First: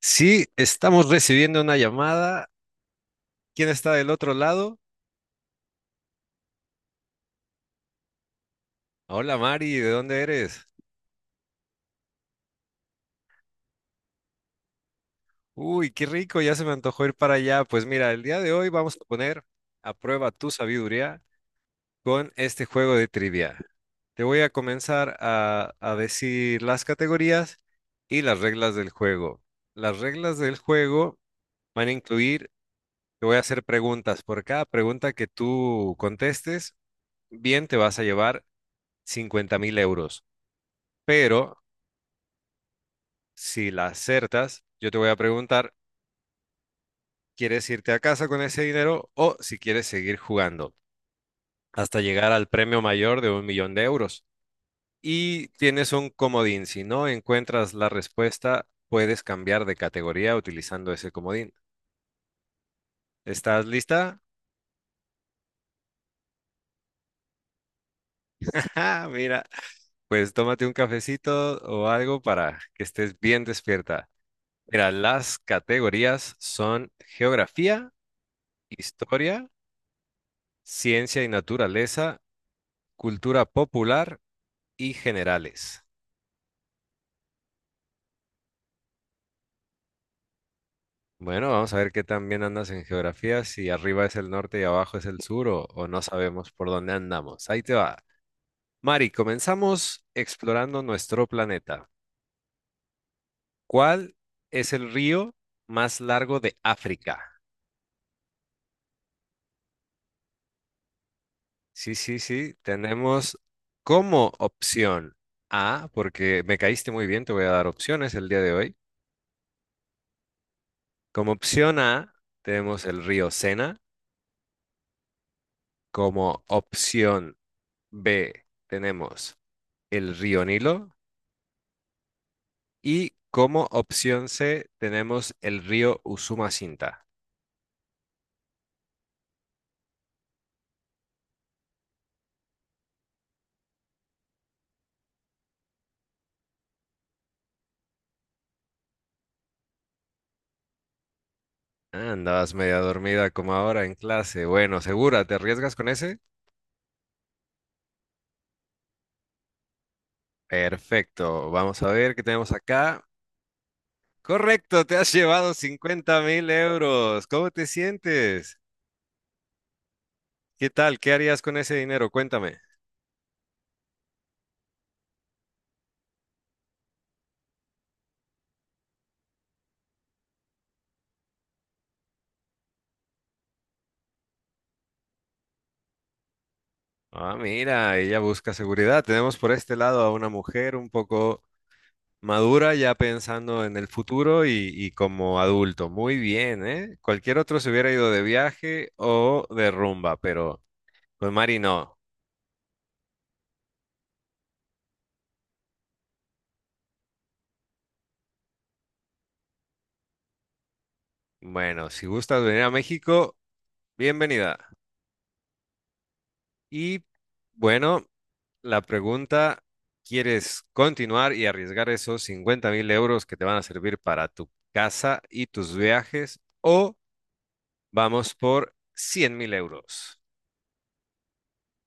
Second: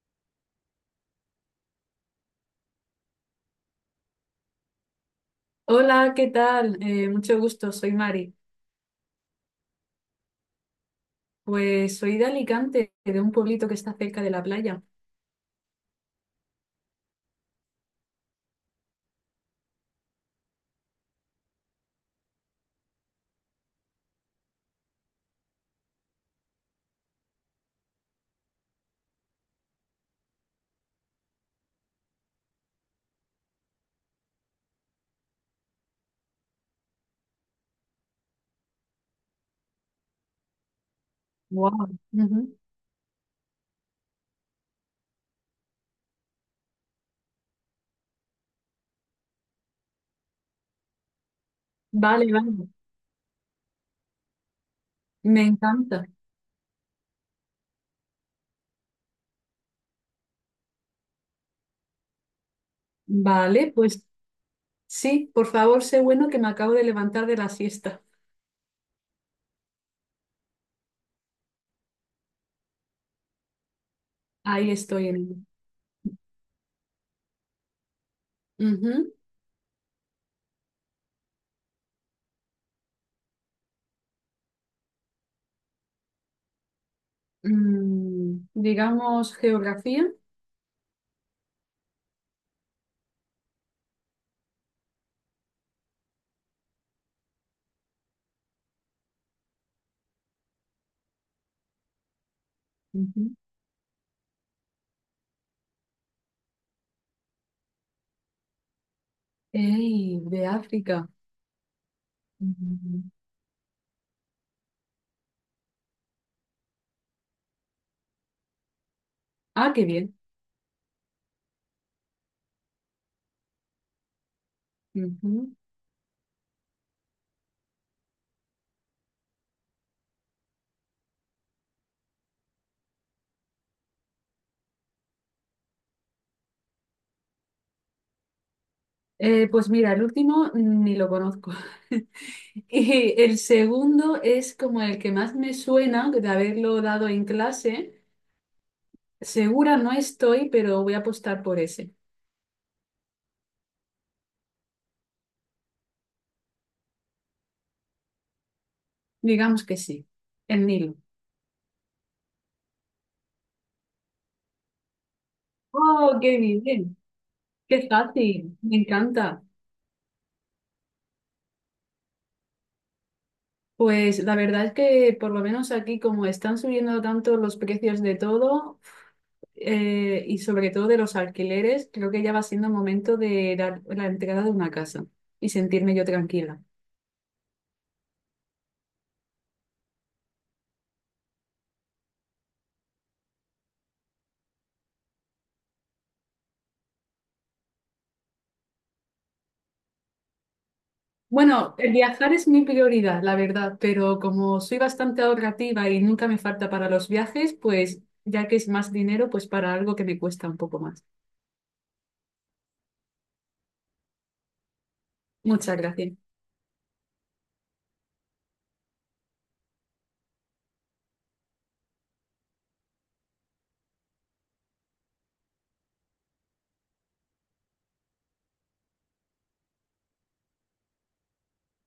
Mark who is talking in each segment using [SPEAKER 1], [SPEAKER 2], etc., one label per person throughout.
[SPEAKER 1] Sí, estamos recibiendo una llamada. ¿Quién está del otro lado?
[SPEAKER 2] Hola, ¿qué tal? Mucho gusto, soy Mari.
[SPEAKER 1] Hola Mari, ¿de dónde eres?
[SPEAKER 2] Pues soy de Alicante, de un pueblito que está cerca de la playa.
[SPEAKER 1] Uy, qué rico, ya se me antojó ir para allá. Pues mira, el día de hoy vamos a poner a prueba tu sabiduría con este juego de trivia. Te voy a comenzar a decir las categorías y las reglas del juego. Las reglas del juego van a incluir, te voy a hacer preguntas. Por cada pregunta que tú contestes, bien te vas a llevar 50 mil euros. Pero
[SPEAKER 2] Wow.
[SPEAKER 1] si la acertas, yo te voy a preguntar, ¿quieres irte a casa con ese dinero o si quieres seguir jugando hasta llegar
[SPEAKER 2] Vale,
[SPEAKER 1] al
[SPEAKER 2] vale,
[SPEAKER 1] premio mayor de un millón de euros?
[SPEAKER 2] me
[SPEAKER 1] Y tienes
[SPEAKER 2] encanta.
[SPEAKER 1] un comodín. Si no encuentras la respuesta, puedes cambiar de categoría utilizando ese comodín. ¿Estás
[SPEAKER 2] Vale, pues
[SPEAKER 1] lista?
[SPEAKER 2] sí, por favor, sé bueno que me acabo de levantar de la siesta.
[SPEAKER 1] Ah, mira, pues tómate un cafecito o algo para que estés bien despierta.
[SPEAKER 2] Ahí
[SPEAKER 1] Mira,
[SPEAKER 2] estoy en ello.
[SPEAKER 1] las categorías son geografía,
[SPEAKER 2] Ujú.
[SPEAKER 1] historia, ciencia y naturaleza, cultura popular y generales.
[SPEAKER 2] Digamos geografía.
[SPEAKER 1] Bueno, vamos a ver qué tan bien andas en geografía, si arriba es el norte y abajo es el sur o no sabemos por dónde andamos. Ahí te va. Mari, comenzamos explorando nuestro planeta.
[SPEAKER 2] Ujú.
[SPEAKER 1] ¿Cuál es el río más largo de África?
[SPEAKER 2] Ey, de África.
[SPEAKER 1] Sí, sí, sí,
[SPEAKER 2] Ujú.
[SPEAKER 1] tenemos como opción A, porque me caíste muy bien, te voy a dar opciones el día de hoy.
[SPEAKER 2] Ah, qué bien.
[SPEAKER 1] Como opción A, tenemos el río Sena. Como opción B, tenemos el río Nilo y como opción C tenemos el río Usumacinta.
[SPEAKER 2] Pues mira, el último ni lo conozco. Y el segundo es como el que más me suena de haberlo dado en clase. Segura no estoy, pero voy a apostar por ese.
[SPEAKER 1] Ah, andabas media dormida como ahora en clase. Bueno, segura, ¿te arriesgas con ese?
[SPEAKER 2] Digamos que sí, el Nilo.
[SPEAKER 1] Perfecto, vamos a ver qué tenemos acá. Correcto, te has llevado
[SPEAKER 2] ¡Oh,
[SPEAKER 1] cincuenta
[SPEAKER 2] qué
[SPEAKER 1] mil
[SPEAKER 2] bien!
[SPEAKER 1] euros. ¿Cómo te
[SPEAKER 2] ¡Qué fácil!
[SPEAKER 1] sientes?
[SPEAKER 2] Me encanta.
[SPEAKER 1] ¿Qué tal? ¿Qué harías con ese dinero? Cuéntame.
[SPEAKER 2] Pues la verdad es que por lo menos aquí como están subiendo tanto los precios de todo y sobre todo de los alquileres, creo que ya va siendo momento de la entrada de una casa y sentirme yo tranquila.
[SPEAKER 1] Ah, mira, ella busca seguridad. Tenemos por este lado a una mujer un poco madura ya pensando en el futuro y como adulto. Muy bien, ¿eh? Cualquier otro se hubiera ido de viaje o de rumba, pero pues Mari
[SPEAKER 2] Bueno, el
[SPEAKER 1] no.
[SPEAKER 2] viajar es mi prioridad, la verdad, pero como soy bastante ahorrativa y nunca me falta para los viajes, pues ya que es más dinero, pues para algo que me cuesta un poco más.
[SPEAKER 1] Bueno, si gustas venir a México, bienvenida.
[SPEAKER 2] Muchas gracias.
[SPEAKER 1] Y bueno, la pregunta, ¿quieres continuar y arriesgar esos 50 mil euros que te van a servir para tu casa y tus viajes o vamos por 100 mil euros?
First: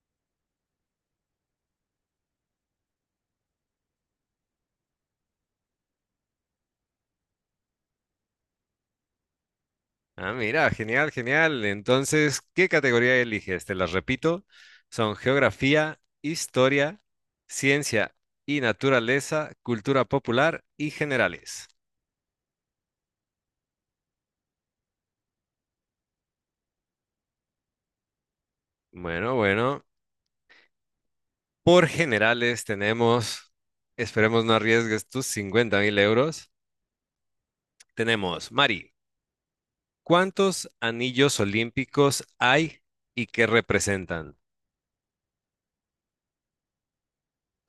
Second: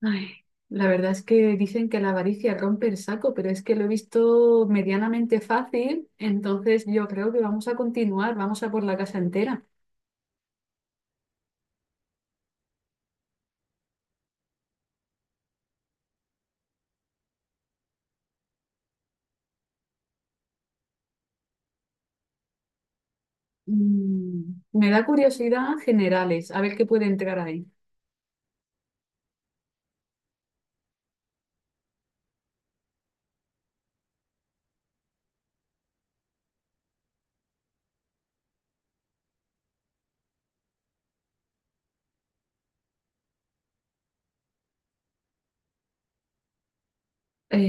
[SPEAKER 2] Ay, la verdad es que dicen que la avaricia rompe el saco, pero es que lo he visto medianamente fácil, entonces yo creo que vamos a continuar, vamos a por la casa entera.
[SPEAKER 1] Ah, mira, genial, genial. Entonces, ¿qué categoría eliges? Te las repito. Son geografía, historia, ciencia y naturaleza, cultura popular y generales.
[SPEAKER 2] Me da curiosidad generales, a ver qué puede entrar ahí.
[SPEAKER 1] Bueno, bueno. Por generales tenemos, esperemos no arriesgues tus 50 mil euros. Tenemos, Mari, ¿cuántos anillos olímpicos hay y qué representan?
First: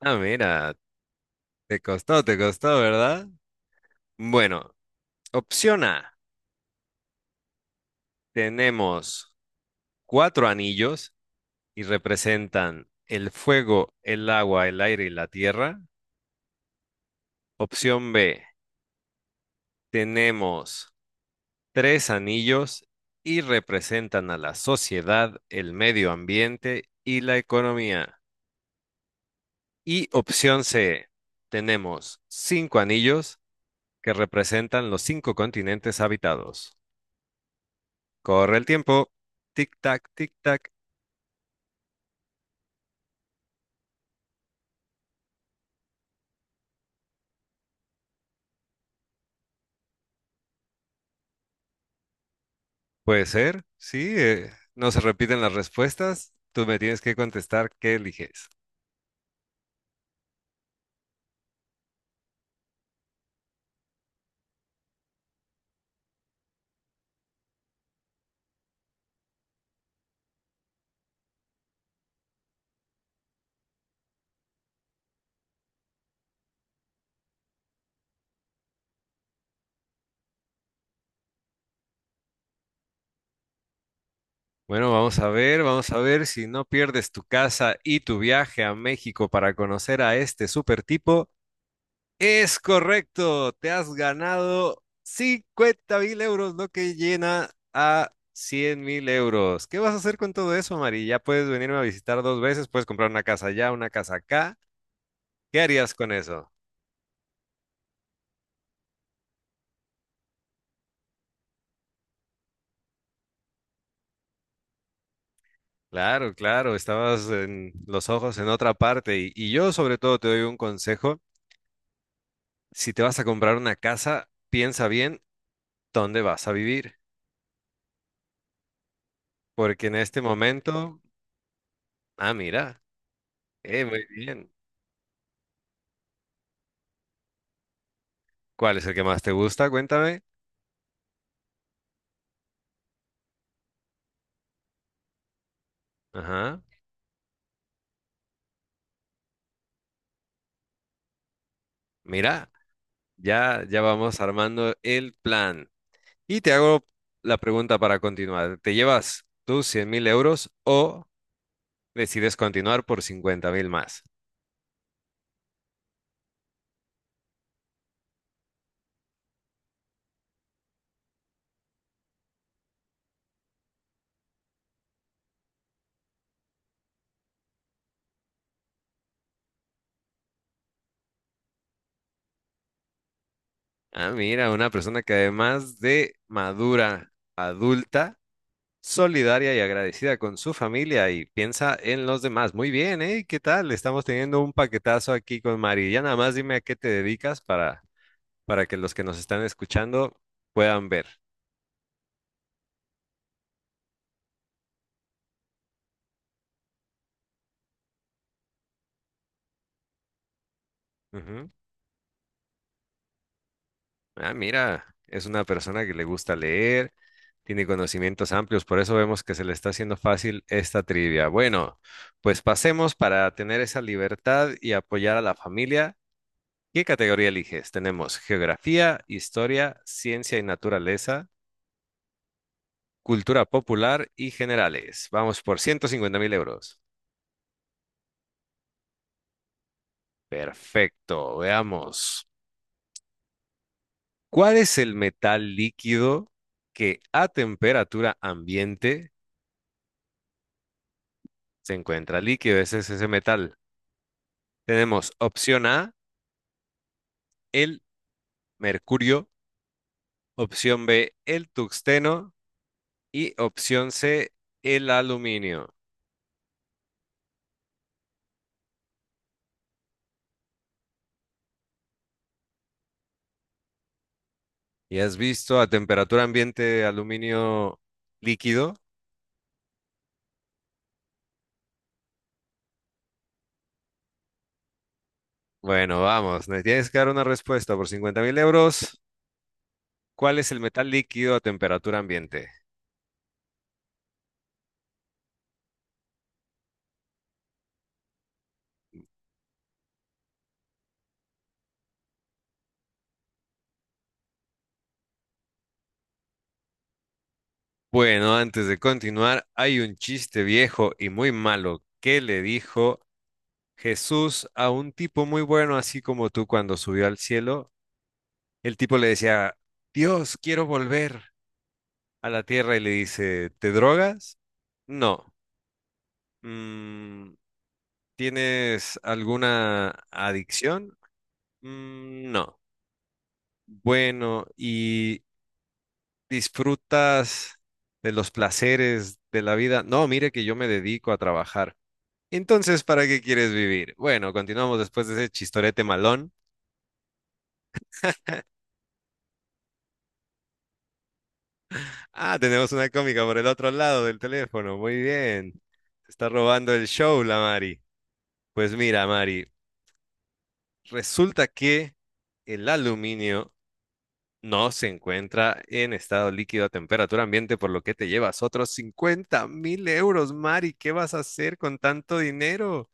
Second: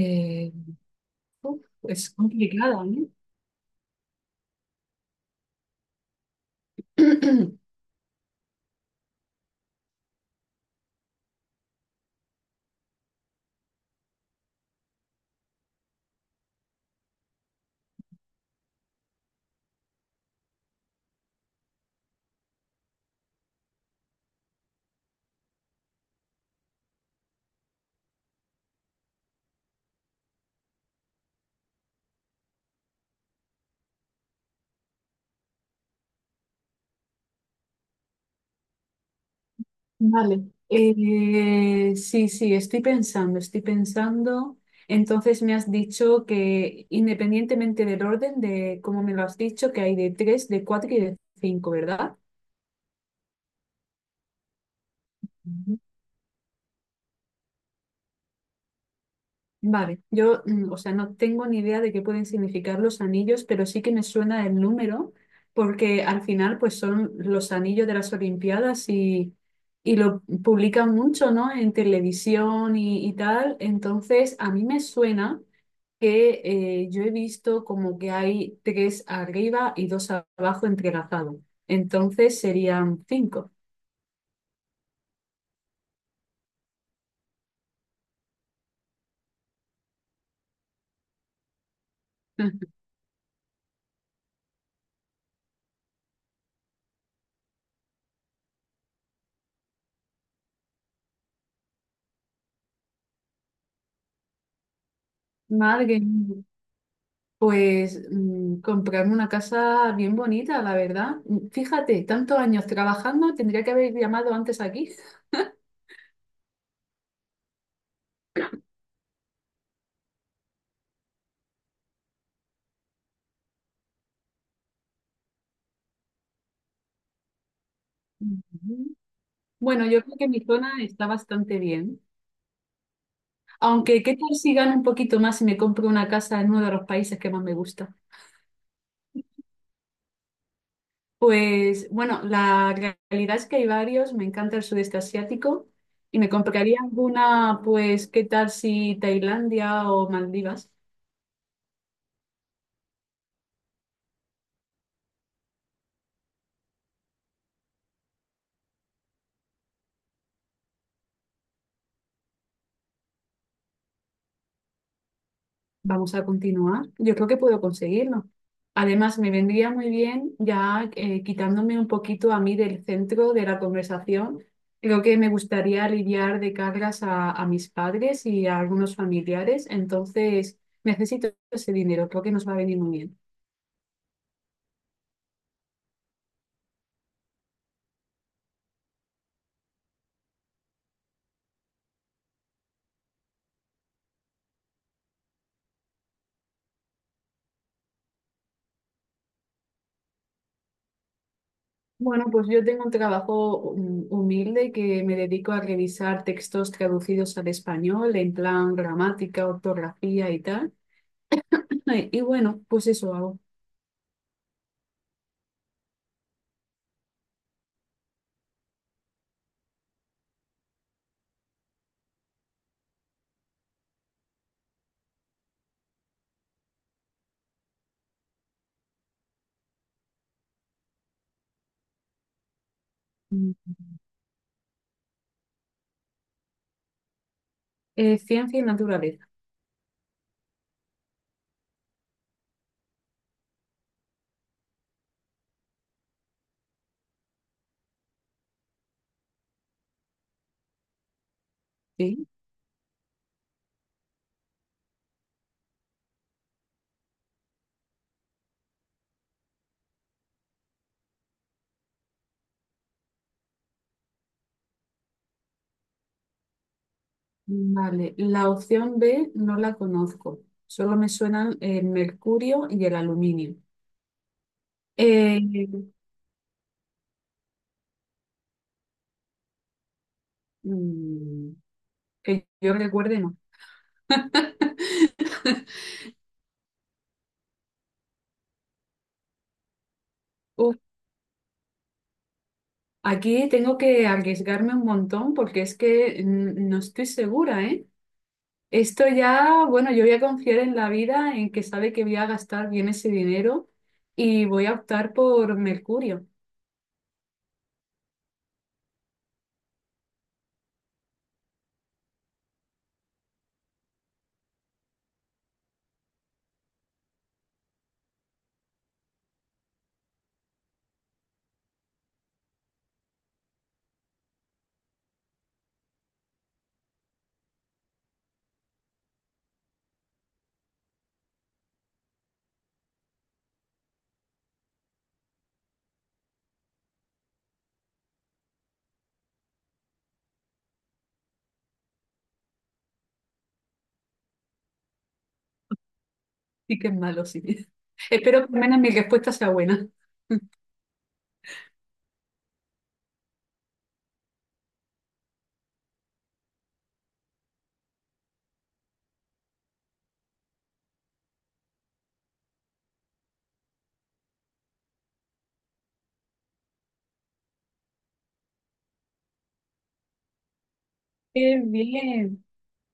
[SPEAKER 1] Ah, mira,
[SPEAKER 2] Uf, es
[SPEAKER 1] te costó,
[SPEAKER 2] complicada, ¿eh?
[SPEAKER 1] ¿verdad? Bueno, opción A, tenemos cuatro anillos y representan el fuego, el agua, el aire y la tierra. Opción B, tenemos tres anillos y representan a la sociedad, el medio ambiente y la economía. Y opción C, tenemos cinco anillos que representan los cinco continentes habitados. Corre el tiempo. Tic-tac,
[SPEAKER 2] Vale,
[SPEAKER 1] tic-tac.
[SPEAKER 2] Sí, sí, estoy pensando, estoy pensando. Entonces me has dicho que independientemente del orden de cómo me lo has dicho, que hay de tres, de cuatro y de cinco, ¿verdad?
[SPEAKER 1] Puede ser, sí. No se repiten las
[SPEAKER 2] Ujú.
[SPEAKER 1] respuestas. Tú me tienes que contestar qué eliges.
[SPEAKER 2] Vale, yo, o sea, no tengo ni idea de qué pueden significar los anillos, pero sí que me suena el número, porque al final, pues son los anillos de las Olimpiadas y lo publican mucho, ¿no? En televisión y tal. Entonces, a mí me suena que yo he visto como que hay tres arriba y dos abajo entrelazados. Entonces serían cinco.
[SPEAKER 1] Bueno, vamos a ver si no pierdes tu casa y tu viaje a México para conocer a este super tipo. Es correcto, te has ganado 50 mil euros, lo que llena a 100 mil euros. ¿Qué vas a hacer con todo eso, Mari? Ya puedes venirme a visitar dos veces, puedes comprar una casa allá, una casa acá. ¿Qué harías
[SPEAKER 2] Madre
[SPEAKER 1] con
[SPEAKER 2] mía.
[SPEAKER 1] eso?
[SPEAKER 2] Pues comprarme una casa bien bonita, la verdad. Fíjate, tantos años trabajando, tendría que haber llamado antes aquí.
[SPEAKER 1] Claro, claro, estabas en los ojos en otra parte y yo sobre todo te doy un consejo. Si te vas a comprar una casa, piensa bien dónde vas a vivir.
[SPEAKER 2] Ujú. Bueno,
[SPEAKER 1] Porque en
[SPEAKER 2] yo creo
[SPEAKER 1] este
[SPEAKER 2] que mi zona
[SPEAKER 1] momento,
[SPEAKER 2] está bastante bien.
[SPEAKER 1] ah, mira,
[SPEAKER 2] Aunque,
[SPEAKER 1] muy
[SPEAKER 2] ¿qué tal
[SPEAKER 1] bien.
[SPEAKER 2] si gano un poquito más y me compro una casa en uno de los países que más me gusta?
[SPEAKER 1] ¿Cuál es el que más te gusta? Cuéntame.
[SPEAKER 2] Pues bueno, la realidad es que hay varios, me encanta el sudeste asiático y me
[SPEAKER 1] Ajá,
[SPEAKER 2] compraría alguna, pues, ¿qué tal si Tailandia o Maldivas?
[SPEAKER 1] mira, ya, ya vamos armando el plan. Y te hago la pregunta para continuar. ¿Te llevas tus 100 mil euros o decides continuar por 50 mil más?
[SPEAKER 2] Vamos a continuar. Yo creo que puedo conseguirlo. Además, me vendría muy bien ya quitándome un poquito a mí del centro de la conversación. Creo que me gustaría aliviar de cargas a mis padres y a algunos familiares, entonces necesito ese dinero, creo que nos va a venir muy bien.
[SPEAKER 1] Ah, mira, una persona que además de madura, adulta, solidaria y agradecida con su familia y piensa en los demás. Muy bien, ¿eh? ¿Qué tal? Estamos teniendo un paquetazo aquí con Mari. Ya nada más dime a qué te dedicas para que los que nos están escuchando puedan ver.
[SPEAKER 2] Bueno, pues yo tengo un trabajo humilde que me dedico a revisar textos traducidos al español en plan gramática, ortografía y tal.
[SPEAKER 1] Ujú.
[SPEAKER 2] Y bueno, pues eso hago.
[SPEAKER 1] Ah, mira, es una persona que le gusta leer, tiene conocimientos amplios, por eso vemos que se le está haciendo fácil esta trivia. Bueno, pues pasemos para tener esa libertad y apoyar a la familia. ¿Qué categoría eliges? Tenemos geografía, historia, ciencia y naturaleza, cultura
[SPEAKER 2] Mm.
[SPEAKER 1] popular y generales. Vamos por 150 mil euros.
[SPEAKER 2] Ciencia y naturaleza,
[SPEAKER 1] Perfecto, veamos. ¿Cuál es el metal líquido que a temperatura ambiente se encuentra
[SPEAKER 2] ¿sí?
[SPEAKER 1] líquido? Ese es ese metal. Tenemos opción A, el mercurio, opción B, el tuxteno y opción C, el aluminio.
[SPEAKER 2] Vale, la opción B no la conozco. Solo me suenan el mercurio y el aluminio.
[SPEAKER 1] ¿Y has
[SPEAKER 2] Eh,
[SPEAKER 1] visto a temperatura ambiente aluminio líquido?
[SPEAKER 2] mm, que yo recuerde, no.
[SPEAKER 1] Bueno, vamos, me tienes que dar una respuesta por 50 mil euros. ¿Cuál es el
[SPEAKER 2] Uf,
[SPEAKER 1] metal líquido a temperatura ambiente?
[SPEAKER 2] aquí tengo que arriesgarme un montón porque es que no estoy segura, ¿eh? Esto ya, bueno, yo voy a confiar en la vida, en que sabe que voy a gastar bien ese dinero y voy a optar por Mercurio.
[SPEAKER 1] Bueno, antes de continuar, hay un chiste viejo y muy malo que le dijo Jesús a un tipo muy bueno, así como tú cuando subió al cielo. El tipo le decía, Dios, quiero volver a la tierra y le dice, ¿te drogas? No. "Mm, ¿tienes alguna adicción?" "Mm, no." Bueno, ¿y disfrutas de los placeres de la vida? No, mire que yo me dedico a trabajar. Entonces, ¿para qué quieres vivir? Bueno, continuamos después de ese chistorete malón.
[SPEAKER 2] Sí que es malo, sí. Espero que al menos mi respuesta sea buena.
[SPEAKER 1] Ah, tenemos una cómica por el otro lado del teléfono. Muy bien. Se está robando el show, la Mari. Pues mira, Mari, resulta que el aluminio no se encuentra en estado líquido a temperatura ambiente, por lo que te llevas otros 50 mil euros, Mari. ¿Qué vas a hacer
[SPEAKER 2] ¡Qué
[SPEAKER 1] con tanto
[SPEAKER 2] bien!
[SPEAKER 1] dinero?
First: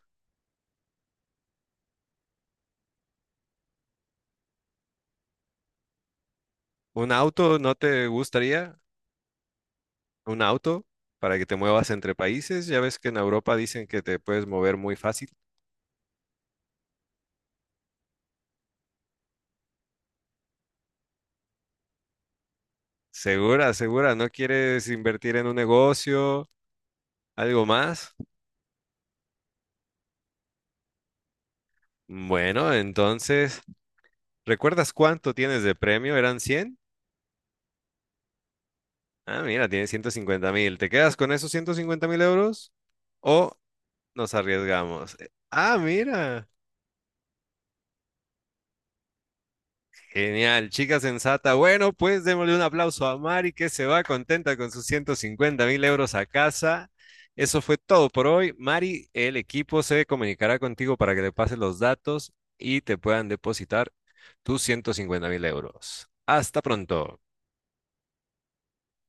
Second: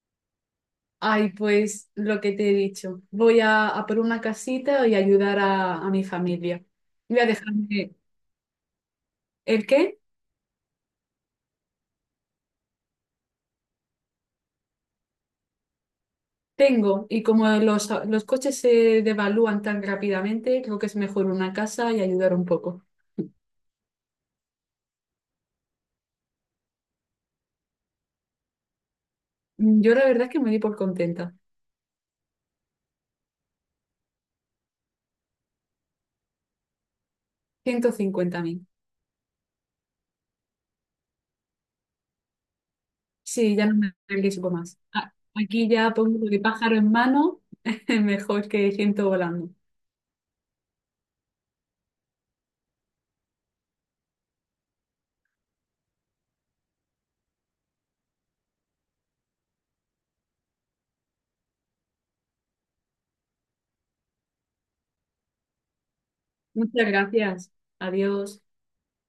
[SPEAKER 2] Ay, pues lo que te he dicho. Voy a por una casita y ayudar a mi familia.
[SPEAKER 1] ¿Un
[SPEAKER 2] Voy a
[SPEAKER 1] auto no
[SPEAKER 2] dejarme.
[SPEAKER 1] te gustaría?
[SPEAKER 2] ¿El qué?
[SPEAKER 1] ¿Un auto para que te muevas entre países? Ya ves que en Europa dicen que te puedes mover muy fácil.
[SPEAKER 2] Tengo, y como los coches se devalúan tan rápidamente, creo que es mejor una casa y ayudar un poco.
[SPEAKER 1] Segura, segura, ¿no quieres invertir en un negocio? ¿Algo más?
[SPEAKER 2] Yo la verdad es que me di por contenta.
[SPEAKER 1] Bueno, entonces, ¿recuerdas cuánto tienes de premio? ¿Eran cien?
[SPEAKER 2] 150.000.
[SPEAKER 1] Ah, mira, tienes 150 mil. ¿Te quedas con esos 150 mil euros o
[SPEAKER 2] Sí, ya no me
[SPEAKER 1] nos
[SPEAKER 2] arriesgo más.
[SPEAKER 1] arriesgamos?
[SPEAKER 2] Aquí
[SPEAKER 1] Ah,
[SPEAKER 2] ya pongo de
[SPEAKER 1] mira.
[SPEAKER 2] pájaro en mano, mejor que ciento volando.
[SPEAKER 1] Genial, chica sensata. Bueno, pues démosle un aplauso a Mari que se va contenta con sus 150 mil euros a casa. Eso fue todo por hoy. Mari, el equipo se comunicará contigo para que le pases los datos y te puedan depositar tus 150 mil euros. Hasta
[SPEAKER 2] Muchas
[SPEAKER 1] pronto.
[SPEAKER 2] gracias. Adiós.